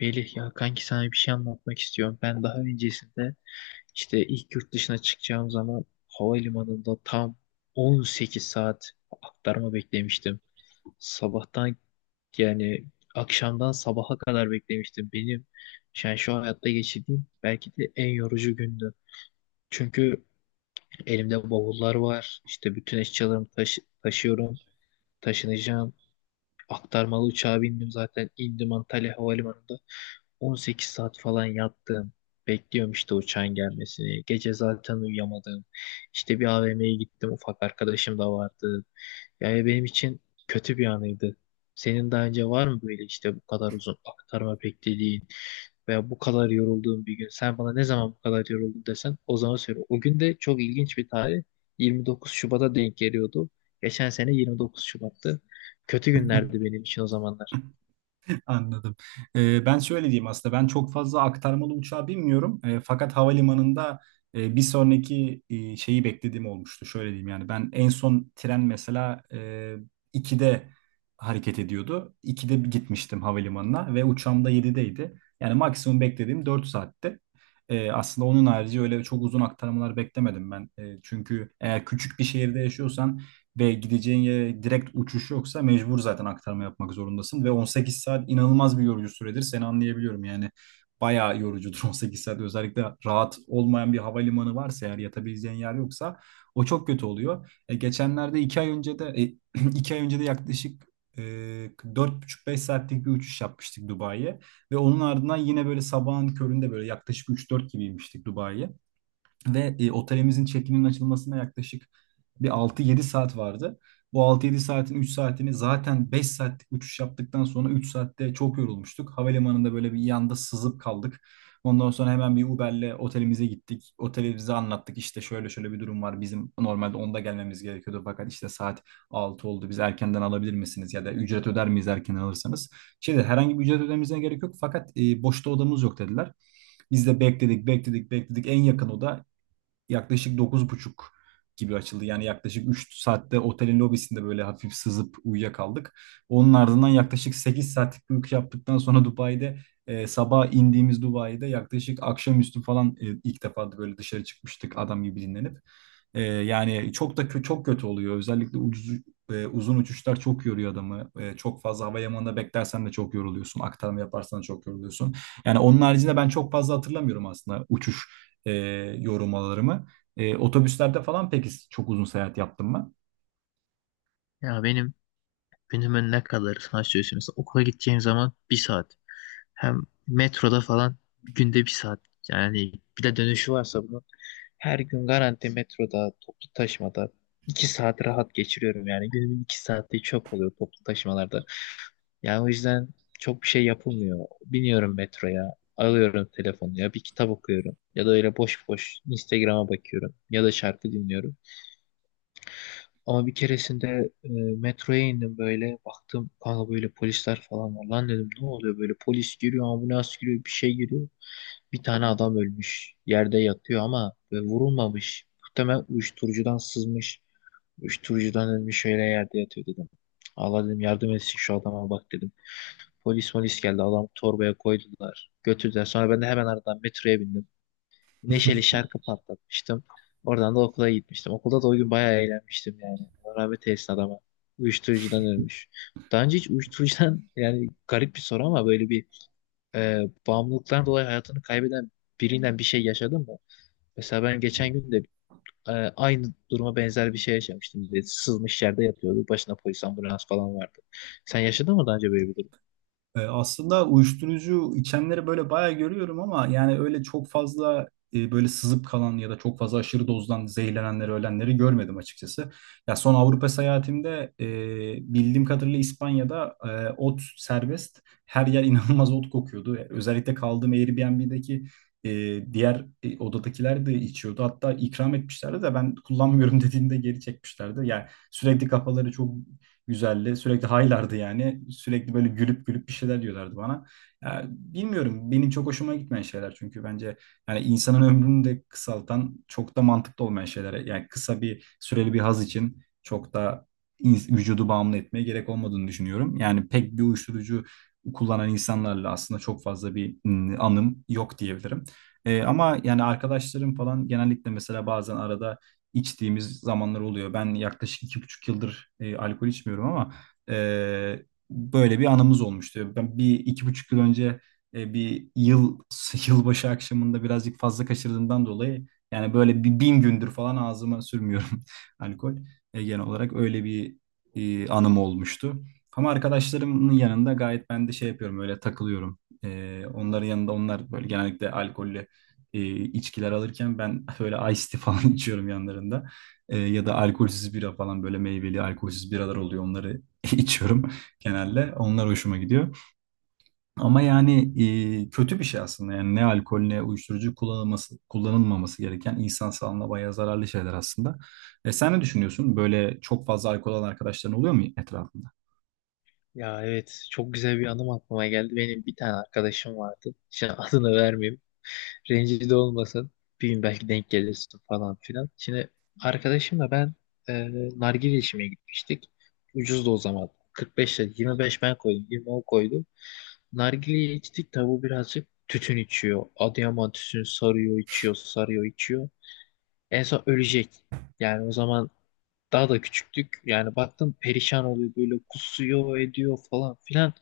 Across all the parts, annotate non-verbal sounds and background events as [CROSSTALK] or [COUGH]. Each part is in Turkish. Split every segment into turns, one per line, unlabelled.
Melih ya kanki, sana bir şey anlatmak istiyorum. Ben daha öncesinde işte ilk yurt dışına çıkacağım zaman havalimanında tam 18 saat aktarma beklemiştim. Sabahtan yani akşamdan sabaha kadar beklemiştim. Benim yani şu hayatta geçirdiğim belki de en yorucu gündü. Çünkü elimde bavullar var. İşte bütün eşyalarımı taşıyorum, taşınacağım. Aktarmalı uçağa bindim, zaten indim Antalya Havalimanı'nda. 18 saat falan yattım. Bekliyorum işte uçağın gelmesini. Gece zaten uyuyamadım. İşte bir AVM'ye gittim. Ufak arkadaşım da vardı. Yani benim için kötü bir anıydı. Senin daha önce var mı böyle işte bu kadar uzun aktarma beklediğin veya bu kadar yorulduğun bir gün? Sen bana ne zaman bu kadar yoruldun desen o zaman söyle. O gün de çok ilginç bir tarih. 29 Şubat'a denk geliyordu. Geçen sene 29 Şubat'tı. Kötü
[LAUGHS]
günlerdi benim için o zamanlar.
Anladım. Ben şöyle diyeyim aslında ben çok fazla aktarmalı uçağa binmiyorum. Fakat havalimanında bir sonraki şeyi beklediğim olmuştu. Şöyle diyeyim yani ben en son tren mesela 2'de hareket ediyordu. 2'de gitmiştim havalimanına ve uçağım da 7'deydi. Yani maksimum beklediğim 4 saatti. Aslında onun harici öyle çok uzun aktarmalar beklemedim ben. Çünkü eğer küçük bir şehirde yaşıyorsan ve gideceğin yere direkt uçuş yoksa mecbur zaten aktarma yapmak zorundasın. Ve 18 saat inanılmaz bir yorucu süredir. Seni anlayabiliyorum yani. Bayağı yorucudur [LAUGHS] 18 saat. Özellikle rahat olmayan bir havalimanı varsa eğer yatabileceğin yer yoksa o çok kötü oluyor. Geçenlerde 2 ay önce de [CLEARS THROAT] 2 ay önce de yaklaşık e, 4,5-5 saatlik bir uçuş yapmıştık Dubai'ye. Ve onun ardından yine böyle sabahın köründe böyle yaklaşık 3-4 gibiymiştik Dubai'ye. Ve otelimizin check-in'in açılmasına yaklaşık bir 6-7 saat vardı. Bu 6-7 saatin 3 saatini zaten 5 saatlik uçuş yaptıktan sonra 3 saatte çok yorulmuştuk. Havalimanında böyle bir yanda sızıp kaldık. Ondan sonra hemen bir Uber'le otelimize gittik. Otelimize anlattık işte şöyle şöyle bir durum var. Bizim normalde onda gelmemiz gerekiyordu fakat işte saat 6 oldu. Biz erkenden alabilir misiniz ya da ücret öder miyiz erken alırsanız? Şimdi herhangi bir ücret ödememize gerek yok fakat boşta odamız yok dediler. Biz de bekledik, bekledik, bekledik. En yakın oda yaklaşık 9.30 gibi açıldı. Yani yaklaşık 3 saatte otelin lobisinde böyle hafif sızıp uyuyakaldık. Onun ardından yaklaşık 8 saatlik bir uyku yaptıktan sonra [LAUGHS] Dubai'de sabah indiğimiz Dubai'de yaklaşık akşamüstü falan ilk defa da böyle dışarı çıkmıştık adam gibi dinlenip. Yani çok da çok kötü oluyor. Özellikle ucuz uzun uçuşlar çok yoruyor adamı. Çok fazla hava limanında beklersen de çok yoruluyorsun. Aktarma yaparsan da çok yoruluyorsun. Yani onun haricinde ben çok fazla hatırlamıyorum aslında uçuş e, yorumlarımı. Otobüslerde falan peki çok uzun seyahat yaptım mı?
Ya benim günümün ne kadarı, sana söyleyeyim. Mesela okula gideceğim zaman bir saat. Hem metroda falan günde bir saat. Yani bir de dönüşü varsa bunun, her gün garanti metroda, toplu taşımada iki saat rahat geçiriyorum. Yani günümün iki saati çöp oluyor toplu taşımalarda. Yani o yüzden çok bir şey yapılmıyor. Biniyorum metroya, alıyorum telefonu, ya bir kitap okuyorum ya da öyle boş boş Instagram'a bakıyorum ya da şarkı dinliyorum. Ama bir keresinde metroya indim böyle. Baktım kanka, böyle polisler falan var. Lan dedim, ne oluyor böyle, polis giriyor, ambulans giriyor, bir şey giriyor. Bir tane adam ölmüş. Yerde yatıyor ama vurulmamış. Muhtemelen uyuşturucudan sızmış. Uyuşturucudan ölmüş öyle yerde yatıyor dedim. Allah dedim yardım etsin şu adama bak dedim. Polis geldi, adam torbaya koydular. Götürdüler. Sonra ben de hemen aradan metroya bindim, neşeli şarkı patlatmıştım. Oradan da okula gitmiştim. Okulda da o gün bayağı eğlenmiştim yani. Allah rahmet eylesin adama. Uyuşturucudan ölmüş. Daha önce hiç uyuşturucudan [LAUGHS] yani garip bir soru ama böyle bir bağımlılıktan dolayı hayatını kaybeden birinden bir şey yaşadın mı? Mesela ben geçen gün de aynı duruma benzer bir şey yaşamıştım. Böyle sızmış yerde yatıyordu. Başına polis, ambulans falan vardı. Sen yaşadın mı daha önce böyle bir durum?
Aslında uyuşturucu içenleri böyle bayağı görüyorum ama yani öyle çok fazla böyle sızıp kalan ya da çok fazla aşırı dozdan zehirlenenleri, ölenleri görmedim açıkçası. Ya son Avrupa seyahatimde bildiğim kadarıyla İspanya'da ot serbest. Her yer [LAUGHS] inanılmaz ot kokuyordu. Özellikle kaldığım Airbnb'deki e, diğer odadakiler de içiyordu. Hatta ikram etmişlerdi de ben kullanmıyorum [LAUGHS] dediğimde geri çekmişlerdi. Yani sürekli kafaları çok güzeldi. Sürekli haylardı yani. Sürekli böyle gülüp gülüp bir şeyler diyorlardı bana. Ya, bilmiyorum benim çok hoşuma gitmeyen şeyler çünkü bence yani insanın ömrünü de kısaltan çok da mantıklı olmayan şeyler. Yani kısa bir süreli bir haz için çok da vücudu bağımlı etmeye gerek olmadığını düşünüyorum. Yani pek bir uyuşturucu kullanan insanlarla aslında çok fazla bir anım yok diyebilirim. Ama yani arkadaşlarım falan genellikle mesela bazen arada içtiğimiz zamanlar oluyor. Ben yaklaşık 2,5 yıldır alkol içmiyorum ama e, böyle bir anımız olmuştu. Ben bir 2,5 yıl önce bir yıl [LAUGHS] yılbaşı akşamında birazcık fazla kaçırdığımdan dolayı yani böyle bir 1000 gündür falan ağzıma sürmüyorum [LAUGHS] alkol. Genel olarak öyle bir anım olmuştu. Ama arkadaşlarımın yanında gayet ben de şey yapıyorum öyle takılıyorum. Onların yanında onlar böyle genellikle alkollü içkiler alırken ben [LAUGHS] böyle iced tea falan [LAUGHS] içiyorum yanlarında. Ya da alkolsüz bira falan böyle meyveli alkolsüz biralar oluyor. Onları [LAUGHS] içiyorum genelde. Onlar hoşuma gidiyor. Ama yani kötü bir şey aslında. Yani ne alkol ne uyuşturucu kullanılması, kullanılmaması gereken insan sağlığına bayağı zararlı şeyler aslında. Sen ne düşünüyorsun? Böyle çok fazla alkol alan arkadaşların oluyor mu etrafında?
Ya evet, çok güzel bir anım aklıma geldi. Benim bir tane arkadaşım vardı. Şimdi [LAUGHS] adını vermeyeyim. Rencide olmasın. Bir gün belki denk gelirsin falan filan. Şimdi arkadaşımla ben e, nargile içmeye gitmiştik. Ucuzdu o zaman. 45 lira. 25 ben koydum, 20 o koydu. Nargileyi içtik, tabu birazcık tütün içiyor. Adıyaman tütünü sarıyor içiyor, sarıyor içiyor. En son ölecek. Yani o zaman daha da küçüktük. Yani baktım perişan oluyor, böyle kusuyor ediyor falan filan.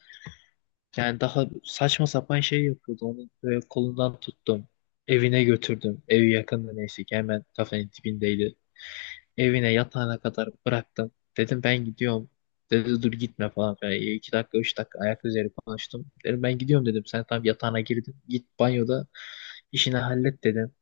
Yani daha saçma sapan şey yapıyordu. Onu böyle kolundan tuttum. Evine götürdüm. Evi yakında, neyse ki hemen kafenin dibindeydi. Evine, yatağına kadar bıraktım. Dedim ben gidiyorum. Dedi dur gitme falan filan. E, iki dakika üç dakika ayak üzeri konuştum. Dedim ben gidiyorum dedim. Sen tam yatağına girdin. Git banyoda işini hallet dedim.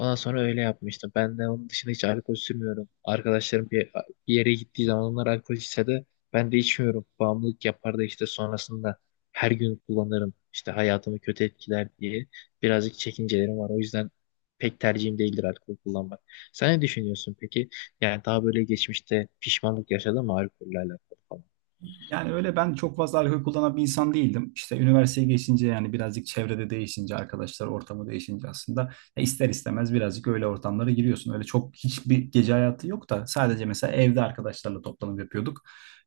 Ondan sonra öyle yapmıştım. Ben de onun dışında hiç alkol sürmüyorum. Arkadaşlarım bir yere gittiği zaman onlar alkol içse de ben de içmiyorum. Bağımlılık yapar da işte sonrasında her gün kullanırım. İşte hayatımı kötü etkiler diye birazcık çekincelerim var. O yüzden pek tercihim değildir alkol kullanmak. Sen ne düşünüyorsun peki? Yani daha böyle geçmişte pişmanlık yaşadın mı alkolle alakalı?
Yani öyle ben çok fazla alkol kullanan bir insan değildim. İşte üniversiteye geçince yani birazcık çevrede değişince, arkadaşlar ortamı değişince aslında ya ister istemez birazcık öyle ortamlara giriyorsun. Öyle çok hiçbir gece hayatı yok da sadece mesela evde arkadaşlarla toplanıp yapıyorduk.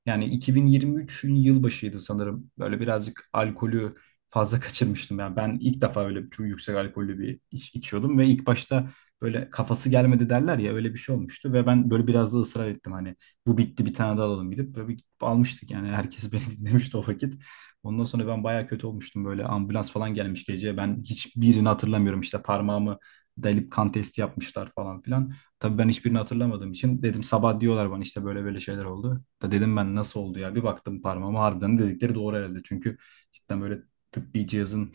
Yani 2023'ün yılbaşıydı sanırım. Böyle birazcık alkolü fazla [LAUGHS] kaçırmıştım. Yani ben ilk defa öyle çok yüksek alkollü bir iç içiyordum ve ilk başta böyle kafası gelmedi derler ya öyle bir şey olmuştu ve ben böyle biraz da ısrar ettim hani bu bitti bir tane daha alalım gidip böyle bir gidip almıştık yani herkes beni [LAUGHS] dinlemişti o vakit. Ondan sonra ben bayağı kötü olmuştum böyle ambulans falan gelmiş gece ben hiçbirini hatırlamıyorum işte parmağımı delip kan testi yapmışlar falan filan. Tabii ben hiçbirini hatırlamadığım için dedim sabah diyorlar bana işte böyle böyle şeyler oldu. Da dedim ben nasıl oldu ya bir baktım parmağıma harbiden dedikleri doğru herhalde çünkü cidden böyle tıbbi cihazın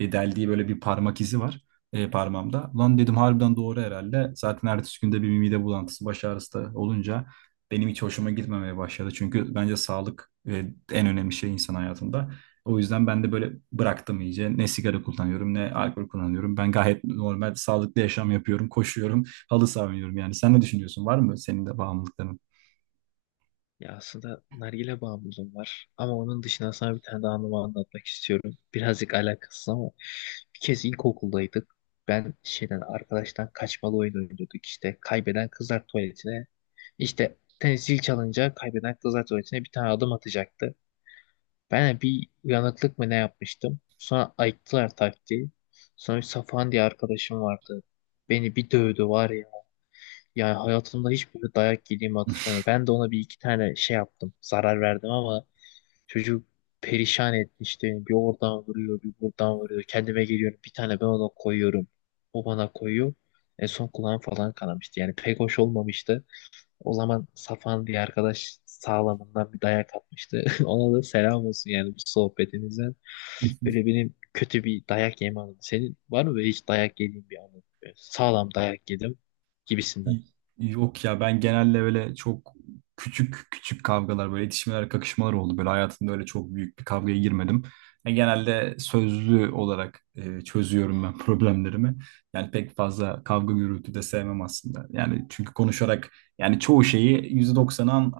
deldiği böyle bir parmak izi var parmağımda. Lan dedim harbiden doğru herhalde. Zaten ertesi günde bir mide bulantısı, baş ağrısı da olunca benim hiç hoşuma gitmemeye başladı. Çünkü bence sağlık en önemli şey insan hayatında. O yüzden ben de böyle bıraktım iyice. Ne sigara kullanıyorum ne alkol kullanıyorum. Ben gayet normal sağlıklı yaşam yapıyorum. Koşuyorum, halı saha oynuyorum yani. Sen ne düşünüyorsun? Var mı senin de bağımlılıkların?
Ya aslında nargile bağımlılığım var. Ama onun dışında sana bir tane daha anımı anlatmak istiyorum. Birazcık alakasız ama bir kez ilkokuldaydık. Ben şeyden, arkadaştan kaçmalı oyun oynuyorduk işte. Kaybeden kızlar tuvaletine, işte tenis zil çalınca kaybeden kızlar tuvaletine bir tane adım atacaktı. Ben de bir uyanıklık mı ne yapmıştım. Sonra ayıktılar taktiği. Sonra bir Safan diye arkadaşım vardı. Beni bir dövdü var ya. Yani hayatımda hiç böyle dayak yediğimi hatırlamıyorum. Ben de ona bir iki tane şey yaptım. Zarar verdim ama çocuk perişan etmişti. Bir oradan vuruyor, bir buradan vuruyor. Kendime geliyorum. Bir tane ben ona koyuyorum. O bana koyuyor. En son kulağım falan kanamıştı. Yani pek hoş olmamıştı. O zaman
[LAUGHS]
Safan diye arkadaş sağlamından bir dayak atmıştı. [LAUGHS] Ona da selam olsun yani bu sohbetinizden.
[LAUGHS]
Böyle benim kötü bir dayak yeme anım. Senin var mı böyle hiç dayak yediğin bir anın? Böyle sağlam dayak yedim gibisinden.
Yok ya ben genelde böyle çok küçük küçük kavgalar böyle itişmeler kakışmalar oldu. Böyle hayatımda öyle çok büyük bir kavgaya girmedim. Yani genelde sözlü olarak çözüyorum ben [LAUGHS] problemlerimi. Yani pek fazla kavga gürültü de sevmem aslında. Yani çünkü konuşarak yani çoğu şeyi %90'an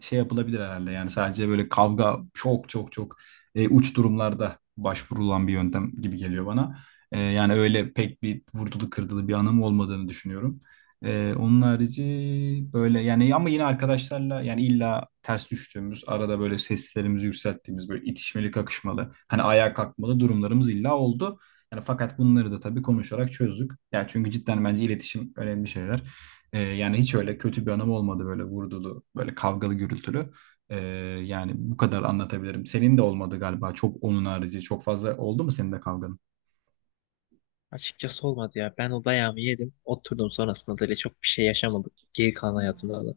şey yapılabilir herhalde. Yani sadece böyle kavga çok çok çok uç durumlarda başvurulan bir yöntem gibi geliyor bana. Yani öyle pek bir vurdulu kırdılı bir anım olmadığını düşünüyorum. Onun harici böyle yani ama yine arkadaşlarla yani illa ters düştüğümüz arada böyle seslerimizi yükselttiğimiz böyle itişmeli kakışmalı hani ayağa kalkmalı durumlarımız illa oldu. Yani fakat bunları da tabii konuşarak çözdük. Yani çünkü cidden bence iletişim önemli şeyler. Yani hiç öyle kötü bir anım olmadı böyle vurdulu böyle kavgalı gürültülü. Ee, yani bu kadar anlatabilirim. Senin de olmadı galiba çok onun harici çok fazla oldu mu senin de kavga?
Açıkçası olmadı ya. Ben o dayağımı yedim. Oturdum, sonrasında da öyle çok bir şey yaşamadık. Geri kalan hayatımda da.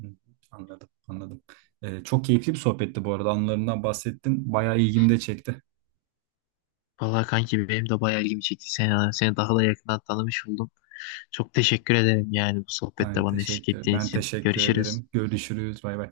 Hı, anladım, anladım. Çok keyifli bir sohbetti bu arada. Anılarından bahsettin. Bayağı ilgimi de çekti.
Vallahi kanki benim de bayağı ilgimi çekti. Seni, seni daha da yakından tanımış oldum. Çok teşekkür ederim yani bu sohbette bana eşlik ettiğin
Ben
için.
teşekkür
Görüşürüz.
ederim. Görüşürüz. Bay bay.